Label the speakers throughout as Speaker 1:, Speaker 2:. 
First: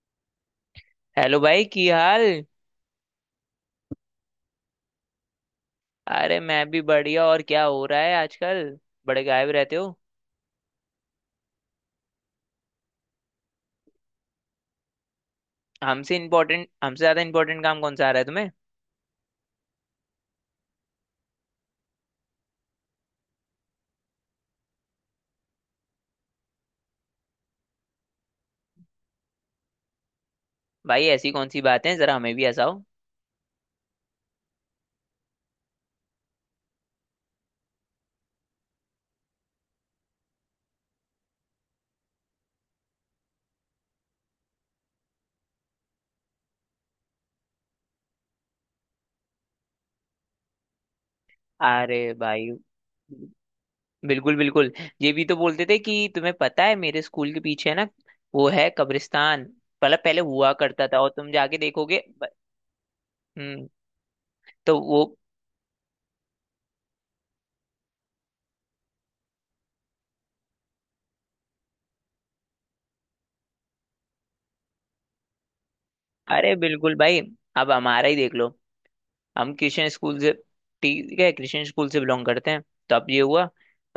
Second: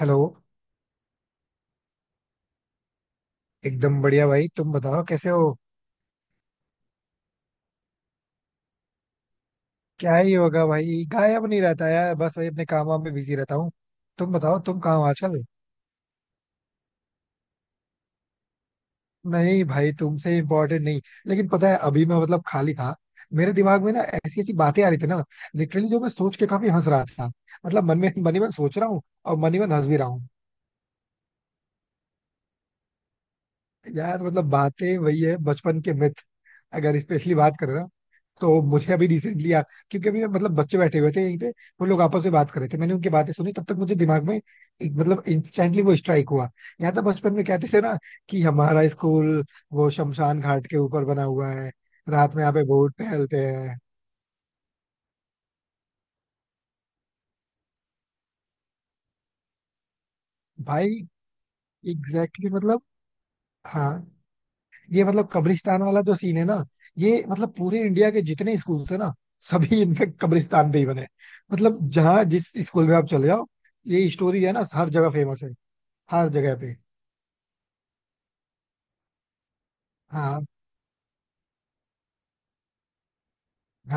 Speaker 1: Hello.
Speaker 2: Hello भाई की हाल?
Speaker 1: एकदम बढ़िया भाई, तुम बताओ कैसे हो।
Speaker 2: अरे मैं भी बढ़िया। और क्या हो रहा है आजकल? बड़े गायब रहते हो।
Speaker 1: क्या ही होगा भाई, गायब नहीं रहता यार, बस वही अपने काम वाम में बिजी रहता हूँ। तुम बताओ तुम कहाँ हो आजकल।
Speaker 2: हमसे ज्यादा इम्पोर्टेंट काम कौन सा आ रहा है तुम्हें?
Speaker 1: नहीं भाई तुमसे इम्पोर्टेंट नहीं। लेकिन पता है अभी मैं मतलब खाली था। मेरे दिमाग में ना ऐसी ऐसी बातें आ रही थी ना। लिटरली जो मैं सोच के काफी हंस रहा था। मतलब मन में मन ही मन सोच रहा हूँ और मन ही मन हंस भी रहा हूँ।
Speaker 2: भाई ऐसी कौन सी बातें हैं, जरा हमें भी हंसाओ।
Speaker 1: यार मतलब बातें वही है बचपन के मिथ। अगर स्पेशली बात करें ना तो मुझे अभी रिसेंटली याद। क्योंकि अभी मतलब बच्चे बैठे हुए थे यहीं पे। वो लोग आपस में बात कर रहे थे, मैंने उनकी बातें सुनी, तब तक मुझे दिमाग में एक, मतलब इंस्टेंटली वो स्ट्राइक हुआ। याद था बचपन में कहते थे ना कि हमारा स्कूल वो शमशान घाट के ऊपर बना हुआ है।
Speaker 2: अरे
Speaker 1: रात में
Speaker 2: भाई,
Speaker 1: यहाँ पे भूत टहलते हैं।
Speaker 2: बिल्कुल बिल्कुल। ये भी तो बोलते थे कि तुम्हें पता है मेरे स्कूल के पीछे है ना, वो है कब्रिस्तान। मतलब पहले हुआ करता
Speaker 1: भाई
Speaker 2: था और तुम जाके देखोगे
Speaker 1: एग्जैक्टली मतलब।
Speaker 2: हम्म।
Speaker 1: हाँ।
Speaker 2: तो वो,
Speaker 1: ये मतलब कब्रिस्तान वाला जो सीन है ना, ये मतलब पूरे इंडिया के जितने स्कूल थे ना सभी इनफेक्ट कब्रिस्तान पे ही बने हैं। मतलब जहाँ जिस स्कूल में आप चले जाओ, ये स्टोरी है ना हर जगह फेमस है, हर
Speaker 2: अरे
Speaker 1: जगह पे।
Speaker 2: बिल्कुल भाई। अब हमारा ही देख लो। हम क्रिश्चियन स्कूल से,
Speaker 1: हाँ
Speaker 2: ठीक है, क्रिश्चियन स्कूल से बिलोंग करते हैं। तो अब ये हुआ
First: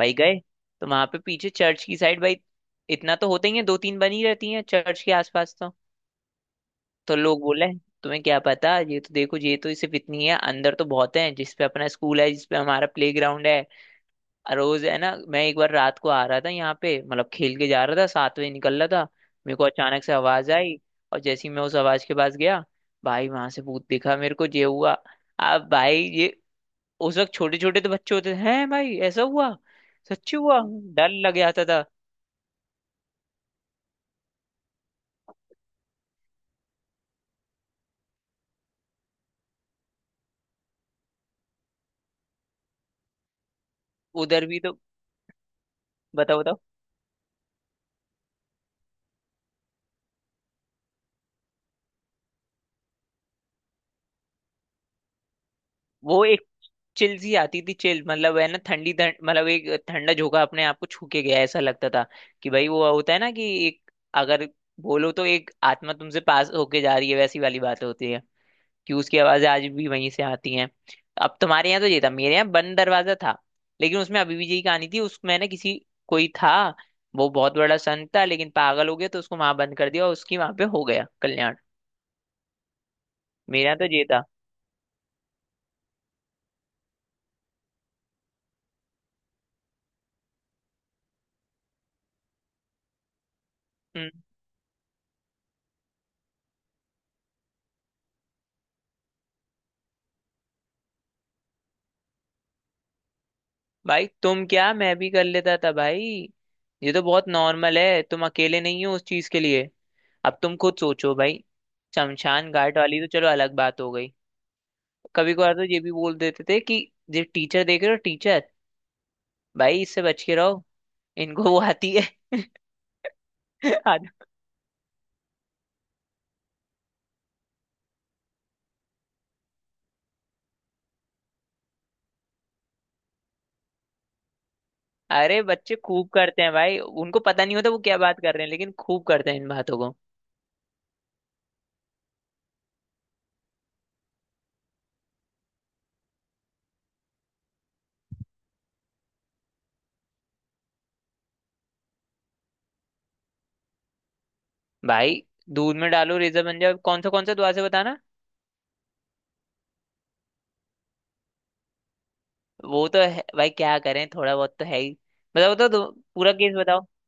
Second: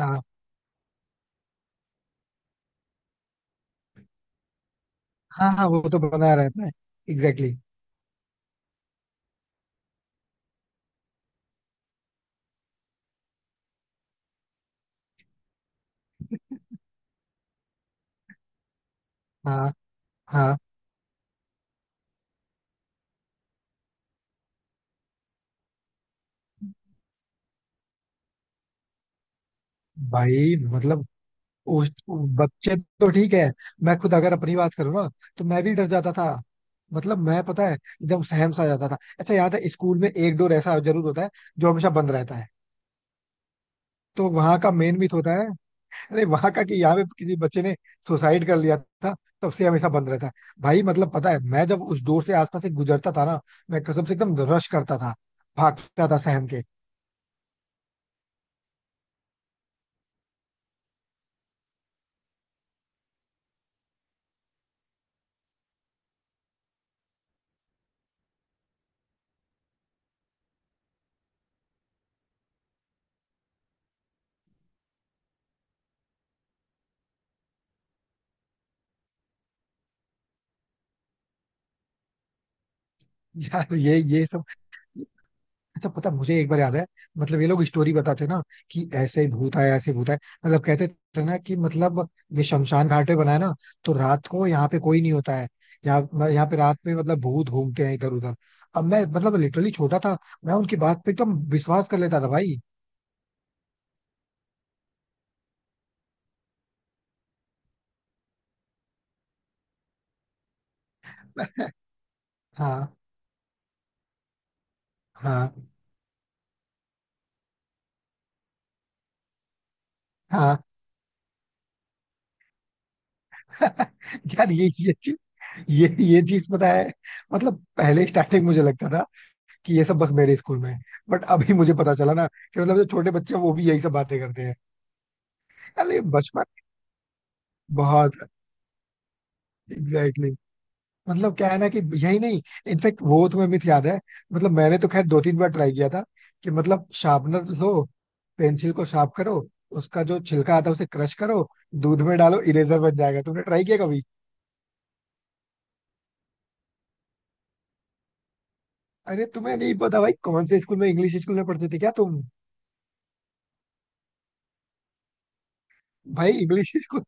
Speaker 2: भाई, गए। तो वहां पे पीछे चर्च की साइड भाई, इतना तो होते ही है, दो तीन बनी रहती हैं चर्च के
Speaker 1: हाँ
Speaker 2: आसपास
Speaker 1: हाँ,
Speaker 2: तो।
Speaker 1: वो तो बना रहता है।
Speaker 2: तो लोग
Speaker 1: एग्जैक्टली
Speaker 2: बोले तुम्हें क्या पता, ये तो देखो, ये तो सिर्फ इतनी है, अंदर तो बहुत है, जिसपे अपना स्कूल है, जिसपे हमारा प्ले ग्राउंड है। रोज है ना, मैं एक बार रात को आ रहा था यहाँ पे, मतलब खेल के जा रहा था, 7 बजे निकल रहा था। मेरे को
Speaker 1: हाँ।
Speaker 2: अचानक से आवाज
Speaker 1: हाँ।
Speaker 2: आई और जैसे ही मैं उस आवाज के पास गया, भाई वहां से भूत दिखा मेरे को, ये हुआ। अब भाई ये उस वक्त छोटे छोटे तो बच्चे होते थे, हैं भाई ऐसा हुआ। सच्ची
Speaker 1: भाई
Speaker 2: हुआ।
Speaker 1: मतलब
Speaker 2: डर लग जाता था।
Speaker 1: उस बच्चे तो ठीक है, मैं खुद अगर अपनी बात करूँ ना तो मैं भी डर जाता था। मतलब मैं पता है एकदम सहम सा जाता था। अच्छा याद है स्कूल में एक डोर ऐसा जरूर होता है जो हमेशा बंद रहता है। तो
Speaker 2: उधर भी
Speaker 1: वहां का
Speaker 2: तो,
Speaker 1: मेन मिथ होता है, अरे
Speaker 2: बताओ
Speaker 1: वहां
Speaker 2: बताओ।
Speaker 1: का कि यहाँ पे किसी बच्चे ने सुसाइड कर लिया था, तब से हमेशा बंद रहता है। भाई मतलब पता है मैं जब उस डोर से आसपास से गुजरता था ना, मैं कसम से एकदम रश करता था, भागता था
Speaker 2: वो एक
Speaker 1: सहम के।
Speaker 2: चिल सी आती थी, चिल मतलब है ना ठंडी ठंड, मतलब एक ठंडा झोंका अपने आप को छू के गया, ऐसा लगता था कि भाई वो होता है ना कि एक, अगर बोलो तो एक आत्मा तुमसे पास होके जा रही है, वैसी वाली बात होती है। कि उसकी आवाजें आज भी वहीं से आती हैं। अब तुम्हारे यहाँ तो ये था, मेरे यहाँ बंद दरवाजा था। लेकिन उसमें अभी भी यही कहानी थी, उसमें ना किसी, कोई था। वो बहुत बड़ा संत था लेकिन पागल हो गया तो उसको वहां बंद कर दिया और उसकी वहां पे हो गया कल्याण। मेरा
Speaker 1: यार
Speaker 2: तो ये था।
Speaker 1: ये सब। अच्छा पता, मुझे एक बार याद है। मतलब ये लोग स्टोरी बताते ना कि ऐसे ही भूत आया, ऐसे भूत आया। मतलब कहते थे ना कि मतलब ये शमशान घाट पे बनाया ना, तो
Speaker 2: हम्म।
Speaker 1: रात को यहाँ पे कोई नहीं होता है, यहाँ यहाँ पे रात में मतलब भूत घूमते हैं इधर उधर। अब मैं मतलब लिटरली छोटा था, मैं उनकी बात पे एकदम विश्वास कर लेता था भाई।
Speaker 2: भाई तुम क्या, मैं भी कर लेता था भाई। ये तो बहुत नॉर्मल है, तुम अकेले नहीं हो उस चीज के लिए। अब तुम खुद सोचो भाई, शमशान घाट
Speaker 1: हाँ।
Speaker 2: वाली तो चलो अलग बात हो गई, कभी
Speaker 1: हाँ।
Speaker 2: कभार तो ये भी बोल देते थे कि जो टीचर देख रहे हो टीचर, भाई इससे बच के रहो,
Speaker 1: हाँ।
Speaker 2: इनको वो आती है। आद-
Speaker 1: यार ये चीज, ये चीज पता है, मतलब पहले स्टार्टिंग मुझे लगता था कि ये सब बस मेरे स्कूल में है। बट अभी मुझे पता चला ना कि मतलब जो छोटे बच्चे हैं वो भी यही सब बातें करते हैं।
Speaker 2: अरे बच्चे
Speaker 1: अरे
Speaker 2: खूब करते
Speaker 1: बचपन
Speaker 2: हैं भाई, उनको पता नहीं होता वो क्या
Speaker 1: बहुत
Speaker 2: बात कर रहे हैं लेकिन खूब करते हैं इन बातों को।
Speaker 1: एग्जैक्टली मतलब क्या है ना कि यही नहीं, इनफेक्ट वो तुम्हें मिथ याद है। मतलब मैंने तो खैर दो तीन बार ट्राई किया था कि मतलब शार्पनर लो, पेंसिल को शार्प करो, उसका जो छिलका आता है उसे क्रश करो, दूध में डालो, इरेजर बन जाएगा। तुमने ट्राई किया कभी?
Speaker 2: भाई दूध में डालो रेजर बन जाओ, कौन सा दुआ से बताना।
Speaker 1: अरे तुम्हें नहीं पता भाई? कौन से स्कूल में, इंग्लिश स्कूल में पढ़ते थे क्या तुम?
Speaker 2: वो तो है भाई, क्या करें, थोड़ा बहुत तो है ही। बताओ तो पूरा
Speaker 1: भाई
Speaker 2: केस
Speaker 1: इंग्लिश
Speaker 2: बताओ।
Speaker 1: स्कूल,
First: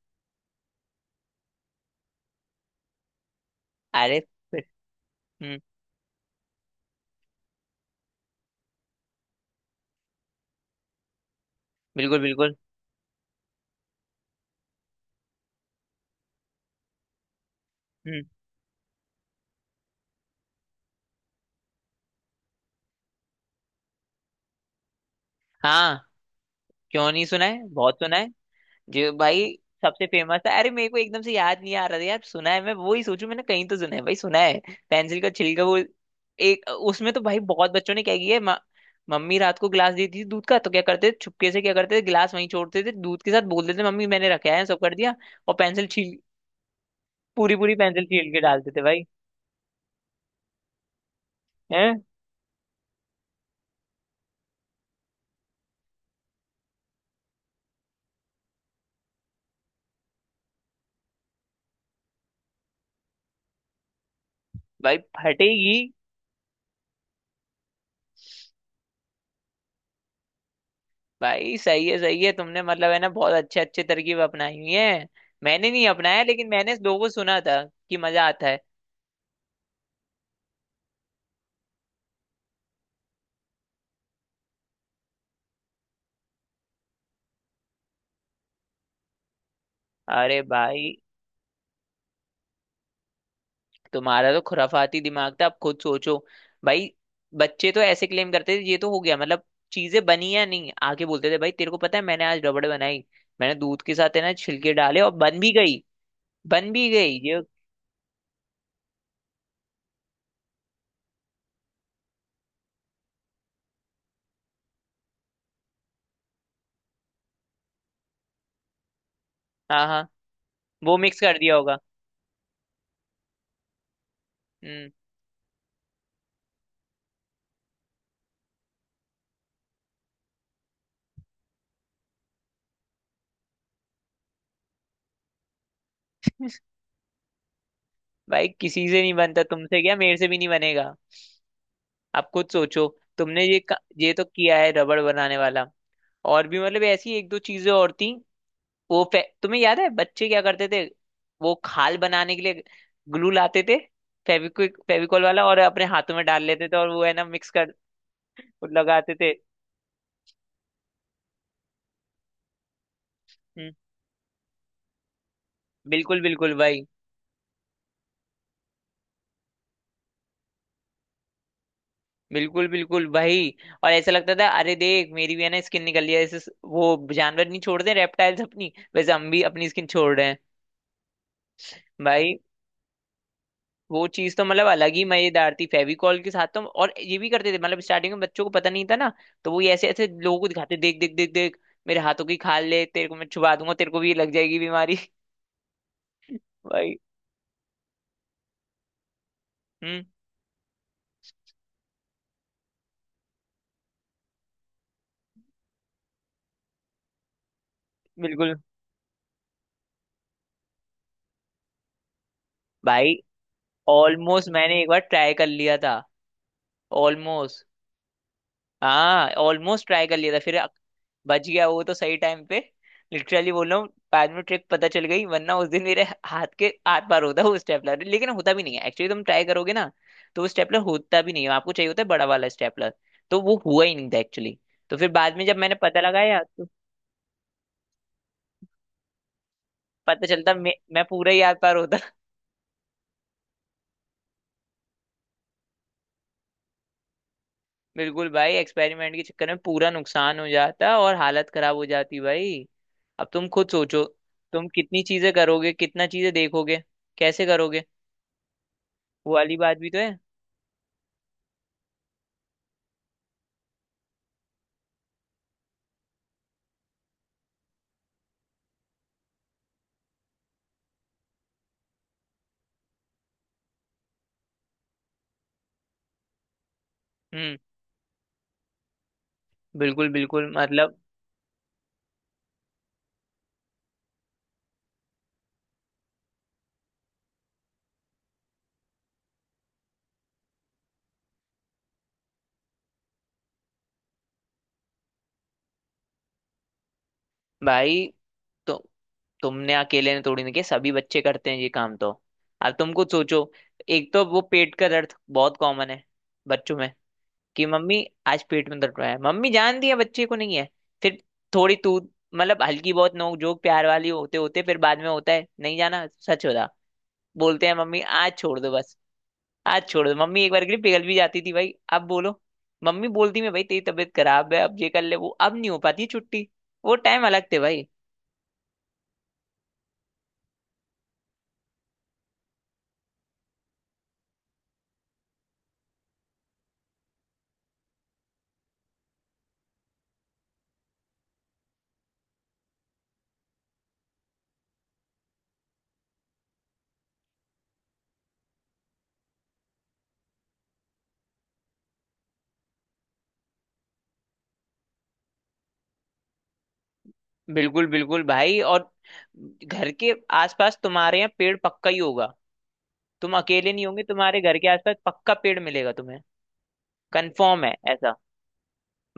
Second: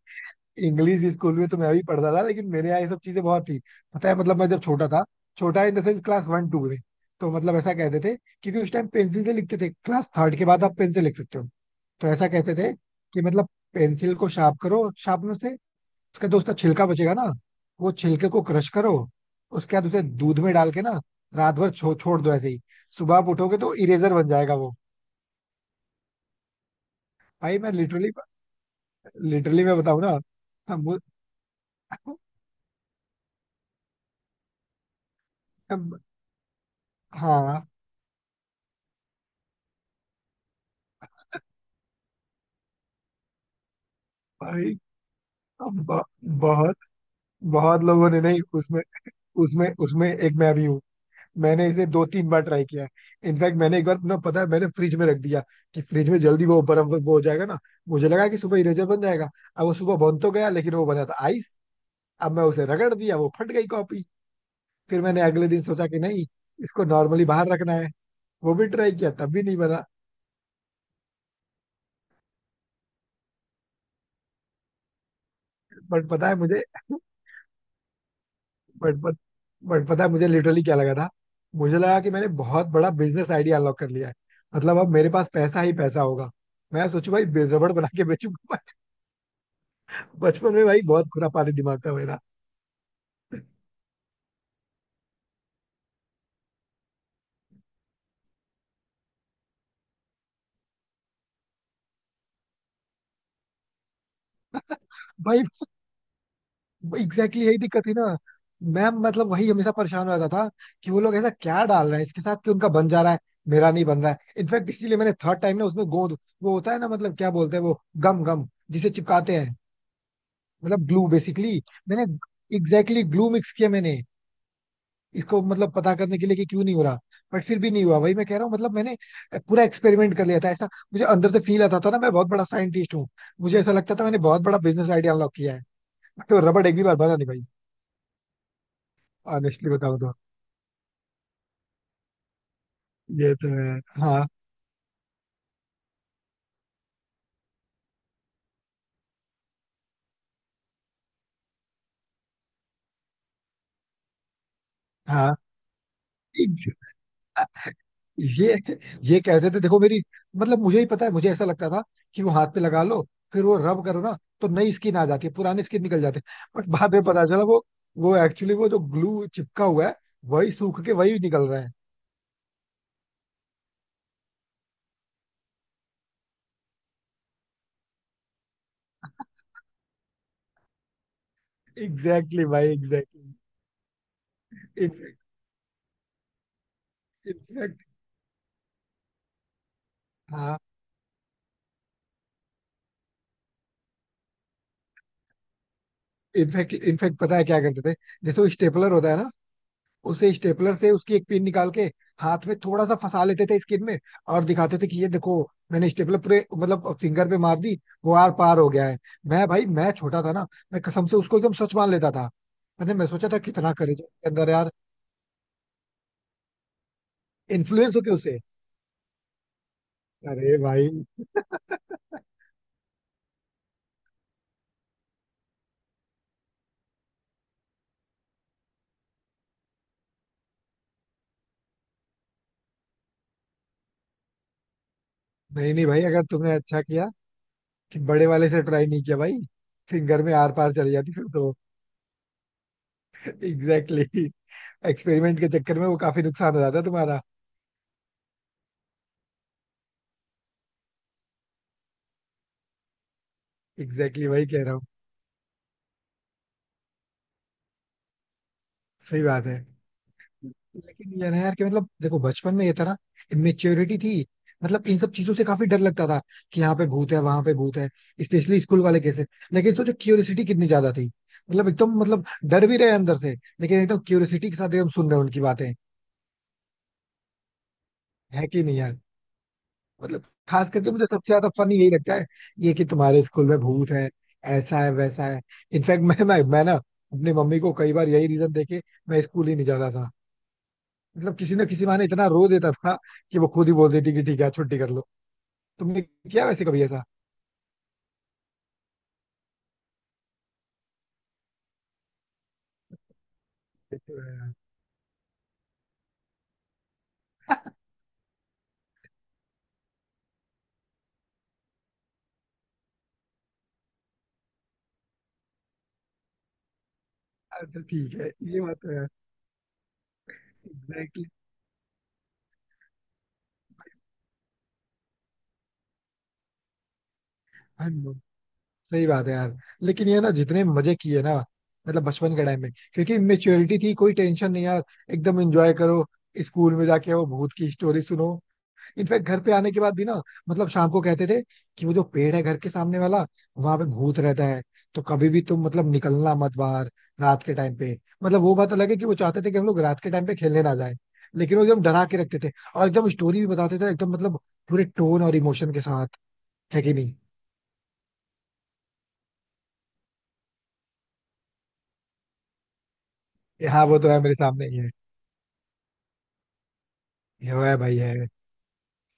Speaker 1: इंग्लिश स्कूल में तो मैं भी पढ़ता था, लेकिन मेरे यहाँ ये सब चीजें बहुत थी। पता है
Speaker 2: अरे
Speaker 1: मतलब मैं जब
Speaker 2: फिर-
Speaker 1: छोटा था,
Speaker 2: हम्म।
Speaker 1: छोटा in the sense class one two में। तो मतलब ऐसा कहते थे क्योंकि उस टाइम पेंसिल से लिखते थे, क्लास थर्ड के बाद आप पेन से लिख सकते हो। तो
Speaker 2: बिल्कुल
Speaker 1: ऐसा कहते
Speaker 2: बिल्कुल।
Speaker 1: थे कि मतलब पेंसिल को शार्प करो शार्पनर से, उसका जो उसका छिलका बचेगा ना, वो
Speaker 2: हम्म।
Speaker 1: छिलके को क्रश करो, उसके बाद उसे दूध में डाल के ना रात भर छोड़ दो ऐसे ही, सुबह आप उठोगे तो इरेजर बन जाएगा वो।
Speaker 2: हाँ। क्यों नहीं, सुना
Speaker 1: भाई
Speaker 2: है,
Speaker 1: मैं
Speaker 2: बहुत
Speaker 1: लिटरली,
Speaker 2: सुना है। जो भाई,
Speaker 1: लिटरली मैं बताऊं
Speaker 2: सबसे
Speaker 1: ना,
Speaker 2: फेमस है, अरे मेरे को
Speaker 1: हम-
Speaker 2: एकदम से याद नहीं आ रहा था यार, सुना है, मैं वो ही सोचू मैंने कहीं तो सुना है भाई, सुना है। पेंसिल का छिलका, वो
Speaker 1: हम-
Speaker 2: एक, उसमें तो भाई
Speaker 1: हाँ
Speaker 2: बहुत बच्चों ने क्या किया है मम्मी रात को गिलास देती थी दूध का, तो क्या करते थे, छुपके से क्या करते थे, गिलास वहीं छोड़ते थे दूध के साथ, बोल देते मम्मी मैंने रखा है,
Speaker 1: भाई
Speaker 2: सब कर दिया। और पेंसिल
Speaker 1: ब-
Speaker 2: छील,
Speaker 1: बहुत,
Speaker 2: पूरी पूरी
Speaker 1: बहुत
Speaker 2: पेंसिल
Speaker 1: लोगों ने
Speaker 2: छील के
Speaker 1: नहीं
Speaker 2: डालते
Speaker 1: उसमें,
Speaker 2: थे भाई।
Speaker 1: उसमें एक मैं भी हूँ। मैंने इसे
Speaker 2: हैं?
Speaker 1: दो तीन बार ट्राई किया है। इनफैक्ट मैंने एक बार ना पता है मैंने फ्रिज में रख दिया, कि फ्रिज में जल्दी वो बर्फ वो हो जाएगा ना, मुझे लगा कि सुबह इरेजर बन जाएगा। अब वो सुबह बन तो गया लेकिन वो बना था आइस। अब मैं उसे रगड़ दिया, वो फट गई कॉपी।
Speaker 2: भाई
Speaker 1: फिर मैंने अगले दिन
Speaker 2: फटेगी।
Speaker 1: सोचा कि नहीं, इसको नॉर्मली बाहर रखना है। वो भी ट्राई किया, तब भी नहीं बना।
Speaker 2: भाई सही है, सही है, तुमने मतलब है ना बहुत अच्छे अच्छे तरकीब अपनाई हुई है। मैंने नहीं
Speaker 1: बट
Speaker 2: अपनाया
Speaker 1: पता है
Speaker 2: लेकिन
Speaker 1: मुझे,
Speaker 2: मैंने लोगों को सुना था कि मजा आता है।
Speaker 1: बट बट पता है मुझे लिटरली क्या लगा था? मुझे लगा कि मैंने बहुत बड़ा बिजनेस आइडिया अनलॉक कर लिया है। मतलब अब मेरे पास पैसा ही पैसा होगा। मैं सोचू भाई रबड़ बना के बेचूंगा।
Speaker 2: अरे
Speaker 1: बचपन में भाई
Speaker 2: भाई,
Speaker 1: बहुत खुरापाती दिमाग था मेरा।
Speaker 2: तुम्हारा तो खुराफाती दिमाग था, अब खुद सोचो भाई, बच्चे तो ऐसे क्लेम करते थे, ये तो हो गया मतलब, चीजें बनी या नहीं आके बोलते थे भाई तेरे को पता है मैंने आज रबड़ बनाई। मैंने दूध के साथ है ना छिलके डाले और बन
Speaker 1: भाई
Speaker 2: भी गई, बन भी गई ये।
Speaker 1: एग्जैक्टली, यही दिक्कत थी ना। मैं मतलब वही हमेशा परेशान हो जाता था कि वो लोग ऐसा क्या डाल रहे हैं इसके साथ कि उनका बन जा रहा है, मेरा नहीं बन रहा है। इनफैक्ट इसीलिए मैंने थर्ड टाइम ना उसमें गोंद, वो होता है ना मतलब क्या बोलते हैं वो, गम गम जिसे चिपकाते हैं,
Speaker 2: हाँ हाँ,
Speaker 1: मतलब
Speaker 2: वो
Speaker 1: ग्लू
Speaker 2: मिक्स कर दिया
Speaker 1: बेसिकली।
Speaker 2: होगा।
Speaker 1: मैंने एग्जैक्टली ग्लू मिक्स किया मैंने,
Speaker 2: हम्म।
Speaker 1: इसको मतलब पता करने के लिए कि क्यों नहीं हो रहा। बट फिर भी नहीं हुआ, वही मैं कह रहा हूँ। मतलब मैंने पूरा एक्सपेरिमेंट कर लिया था। ऐसा मुझे अंदर से फील आता था ना, मैं बहुत बड़ा साइंटिस्ट हूँ। मुझे ऐसा लगता था मैंने बहुत बड़ा बिजनेस आइडिया अनलॉक किया है, बट तो रबड़ एक भी बार बना नहीं भाई।
Speaker 2: भाई किसी से नहीं बनता,
Speaker 1: ऑनेस्टली
Speaker 2: तुमसे क्या,
Speaker 1: बताऊँ तो
Speaker 2: मेरे से भी नहीं बनेगा। आप खुद सोचो,
Speaker 1: ये
Speaker 2: तुमने
Speaker 1: तो
Speaker 2: ये
Speaker 1: है,
Speaker 2: ये तो
Speaker 1: हाँ।
Speaker 2: किया है रबड़ बनाने वाला, और भी मतलब ऐसी एक दो चीजें और थी। वो तुम्हें याद है बच्चे क्या करते थे, वो खाल बनाने के लिए ग्लू लाते थे, फेविक्विक फेविकॉल
Speaker 1: हाँ।
Speaker 2: वाला, और अपने हाथों में डाल लेते थे और वो है ना मिक्स कर,
Speaker 1: ये
Speaker 2: वो लगाते
Speaker 1: ये
Speaker 2: थे।
Speaker 1: कहते थे देखो मेरी, मतलब मुझे ही पता है। मुझे ऐसा लगता था कि वो हाथ पे लगा लो, फिर वो
Speaker 2: हम्म,
Speaker 1: रब करो ना तो नई स्किन आ जाती है, पुराने स्किन निकल
Speaker 2: बिल्कुल
Speaker 1: जाते हैं।
Speaker 2: बिल्कुल
Speaker 1: बट
Speaker 2: भाई।
Speaker 1: बाद में पता चला वो एक्चुअली वो जो ग्लू चिपका हुआ है वही सूख के वही निकल रहा है।
Speaker 2: बिल्कुल बिल्कुल भाई, और ऐसा लगता था अरे देख मेरी भी है ना स्किन निकल रही है, ऐसे वो जानवर नहीं छोड़ते रेप्टाइल्स अपनी, वैसे हम भी अपनी स्किन छोड़ रहे हैं। भाई
Speaker 1: एग्जैक्टली भाई एग्जैक्टली।
Speaker 2: वो चीज तो मतलब अलग ही मजेदार थी फेविकॉल के साथ तो, और ये भी करते थे मतलब
Speaker 1: इनफैक्ट।
Speaker 2: स्टार्टिंग में बच्चों को पता नहीं था ना, तो वो ये ऐसे ऐसे लोगों को
Speaker 1: हाँ।
Speaker 2: दिखाते देख देख देख देख, मेरे हाथों की खाल ले, तेरे को मैं छुपा दूंगा, तेरे को भी लग जाएगी बीमारी।
Speaker 1: इनफैक्ट
Speaker 2: भाई।
Speaker 1: इनफैक्ट पता है क्या करते थे? जैसे वो स्टेपलर होता है ना,
Speaker 2: हम्म,
Speaker 1: उसे स्टेपलर से उसकी एक पिन निकाल के हाथ में थोड़ा सा फंसा लेते थे स्किन में, और दिखाते थे कि ये देखो, मैंने स्टेपलर पूरे मतलब फिंगर पे मार दी, वो आर
Speaker 2: बिल्कुल
Speaker 1: पार हो गया है। मैं भाई, मैं छोटा था ना, मैं कसम से उसको एकदम सच मान लेता था। मैंने मैं
Speaker 2: भाई।
Speaker 1: सोचा था कितना करे जो उसके अंदर
Speaker 2: ऑलमोस्ट
Speaker 1: यार,
Speaker 2: मैंने एक बार ट्राई कर लिया था, ऑलमोस्ट।
Speaker 1: इन्फ्लुएंस हो के उसे।
Speaker 2: हाँ, ऑलमोस्ट ट्राई कर लिया था, फिर
Speaker 1: अरे भाई,
Speaker 2: बच गया वो तो सही टाइम पे। लिटरली बोल रहा हूँ, बाद में ट्रिक पता चल गई, वरना उस दिन मेरे हाथ के आर पार होता वो स्टेपलर, लेकिन होता भी नहीं है एक्चुअली, तुम ट्राई करोगे ना तो वो स्टेपलर होता भी नहीं है, आपको चाहिए होता है बड़ा वाला स्टेपलर। तो वो हुआ ही नहीं था एक्चुअली। तो फिर बाद में जब
Speaker 1: नहीं
Speaker 2: मैंने
Speaker 1: नहीं
Speaker 2: पता
Speaker 1: भाई अगर
Speaker 2: लगाया
Speaker 1: तुमने
Speaker 2: तो
Speaker 1: अच्छा किया कि बड़े वाले से ट्राई नहीं किया भाई, फिंगर
Speaker 2: पता
Speaker 1: में आर
Speaker 2: चलता
Speaker 1: पार चली
Speaker 2: मैं
Speaker 1: जाती फिर
Speaker 2: पूरा ही
Speaker 1: तो।
Speaker 2: आर पार होता।
Speaker 1: एग्जैक्टली एक्सपेरिमेंट के चक्कर में वो काफी नुकसान हो जाता है तुम्हारा।
Speaker 2: बिल्कुल भाई, एक्सपेरिमेंट के चक्कर में पूरा नुकसान हो जाता और हालत खराब हो जाती भाई। अब तुम खुद
Speaker 1: एग्जैक्टली
Speaker 2: सोचो,
Speaker 1: वही कह
Speaker 2: तुम
Speaker 1: रहा हूँ।
Speaker 2: कितनी चीजें करोगे, कितना चीजें देखोगे, कैसे करोगे,
Speaker 1: सही
Speaker 2: वो
Speaker 1: बात
Speaker 2: वाली
Speaker 1: है।
Speaker 2: बात भी तो है।
Speaker 1: लेकिन यार, यार कि मतलब देखो बचपन में ये था ना, इमेच्योरिटी थी। मतलब इन सब चीजों से काफी डर लगता था कि यहाँ पे भूत है, वहां पे भूत है, स्पेशली स्कूल वाले केस है। लेकिन सोचो क्यूरियोसिटी कितनी ज्यादा थी। मतलब एकदम मतलब डर भी रहे अंदर से, लेकिन एकदम क्यूरियोसिटी के साथ एकदम सुन रहे हैं उनकी बातें।
Speaker 2: हम्म,
Speaker 1: है कि नहीं यार?
Speaker 2: बिल्कुल
Speaker 1: मतलब
Speaker 2: बिल्कुल
Speaker 1: खास करके
Speaker 2: मतलब।
Speaker 1: मुझे सबसे ज्यादा फनी यही लगता है ये कि तुम्हारे स्कूल में भूत है, ऐसा है वैसा है। इनफैक्ट मैं ना अपनी मम्मी को कई बार यही रीजन देके मैं स्कूल ही नहीं जाता था। मतलब किसी ना किसी बहाने इतना रो देता था कि वो खुद ही बोल देती कि ठीक है छुट्टी कर लो। तुमने किया वैसे कभी ऐसा?
Speaker 2: भाई तो, तुमने अकेले ने थोड़ी ना किया, सभी बच्चे करते हैं ये काम तो। अब तुम खुद सोचो,
Speaker 1: ये
Speaker 2: एक
Speaker 1: तो
Speaker 2: तो
Speaker 1: है
Speaker 2: वो
Speaker 1: यार।
Speaker 2: पेट का दर्द बहुत कॉमन है बच्चों में, कि मम्मी आज पेट में दर्द हो रहा है, मम्मी जानती है बच्चे को नहीं है, फिर थोड़ी तू मतलब हल्की बहुत नोक जोक प्यार वाली होते होते फिर बाद में होता है नहीं जाना सच होता, बोलते हैं
Speaker 1: अच्छा
Speaker 2: मम्मी
Speaker 1: ठीक है,
Speaker 2: आज छोड़
Speaker 1: ये
Speaker 2: दो
Speaker 1: बात तो
Speaker 2: बस।
Speaker 1: है।
Speaker 2: आज छोड़ दो मम्मी, एक बार के लिए पिघल भी
Speaker 1: एग्जैक्टली।
Speaker 2: जाती थी भाई, अब बोलो, मम्मी बोलती, मैं भाई तेरी तबीयत खराब है, अब ये कर ले वो, अब नहीं हो पाती छुट्टी, वो टाइम अलग थे भाई।
Speaker 1: सही बात है यार। लेकिन ये ना जितने मजे किए ना, मतलब बचपन के टाइम में क्योंकि मेच्योरिटी थी कोई टेंशन नहीं यार। एकदम एंजॉय करो, स्कूल में जाके वो भूत की स्टोरी सुनो। इनफैक्ट घर पे आने के बाद भी ना मतलब शाम को कहते थे कि वो जो पेड़ है घर के सामने वाला, वहां पे भूत रहता है, तो कभी भी तुम मतलब निकलना मत बाहर रात के टाइम पे। मतलब वो बात अलग है कि वो चाहते थे कि हम लोग रात के टाइम पे खेलने ना जाए, लेकिन वो एकदम डरा के रखते थे और एकदम स्टोरी भी बताते थे, एकदम मतलब पूरे टोन और इमोशन के साथ। है कि नहीं?
Speaker 2: बिल्कुल बिल्कुल भाई, और घर के आसपास तुम्हारे यहाँ पेड़ पक्का ही होगा, तुम
Speaker 1: ये
Speaker 2: अकेले
Speaker 1: हाँ,
Speaker 2: नहीं
Speaker 1: वो
Speaker 2: होंगे,
Speaker 1: तो है, मेरे
Speaker 2: तुम्हारे घर
Speaker 1: सामने
Speaker 2: के
Speaker 1: ही है।
Speaker 2: आसपास पक्का पेड़ मिलेगा तुम्हें।
Speaker 1: ये वो
Speaker 2: कंफर्म है
Speaker 1: है भाई, है।
Speaker 2: ऐसा?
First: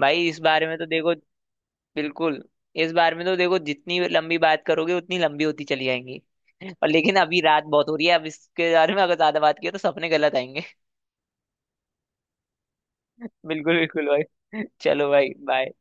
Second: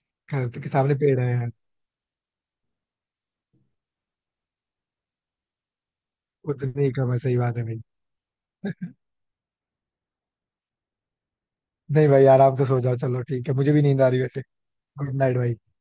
Speaker 2: भाई इस
Speaker 1: घर
Speaker 2: बारे
Speaker 1: के
Speaker 2: में तो
Speaker 1: सामने
Speaker 2: देखो,
Speaker 1: पेड़ है यार।
Speaker 2: बिल्कुल, इस बारे में तो देखो जितनी लंबी बात करोगे उतनी लंबी होती चली जाएंगी।
Speaker 1: उतनी
Speaker 2: और
Speaker 1: ही कम
Speaker 2: लेकिन
Speaker 1: है, सही
Speaker 2: अभी
Speaker 1: बात
Speaker 2: रात
Speaker 1: है भाई।
Speaker 2: बहुत हो रही है, अब इसके बारे में अगर ज्यादा बात किया तो सपने गलत आएंगे।
Speaker 1: नहीं भाई आराम से सो जाओ, चलो ठीक है, मुझे
Speaker 2: बिल्कुल
Speaker 1: भी नींद
Speaker 2: बिल्कुल
Speaker 1: आ रही है वैसे।
Speaker 2: भाई, चलो
Speaker 1: गुड
Speaker 2: भाई
Speaker 1: नाइट भाई।
Speaker 2: बाय।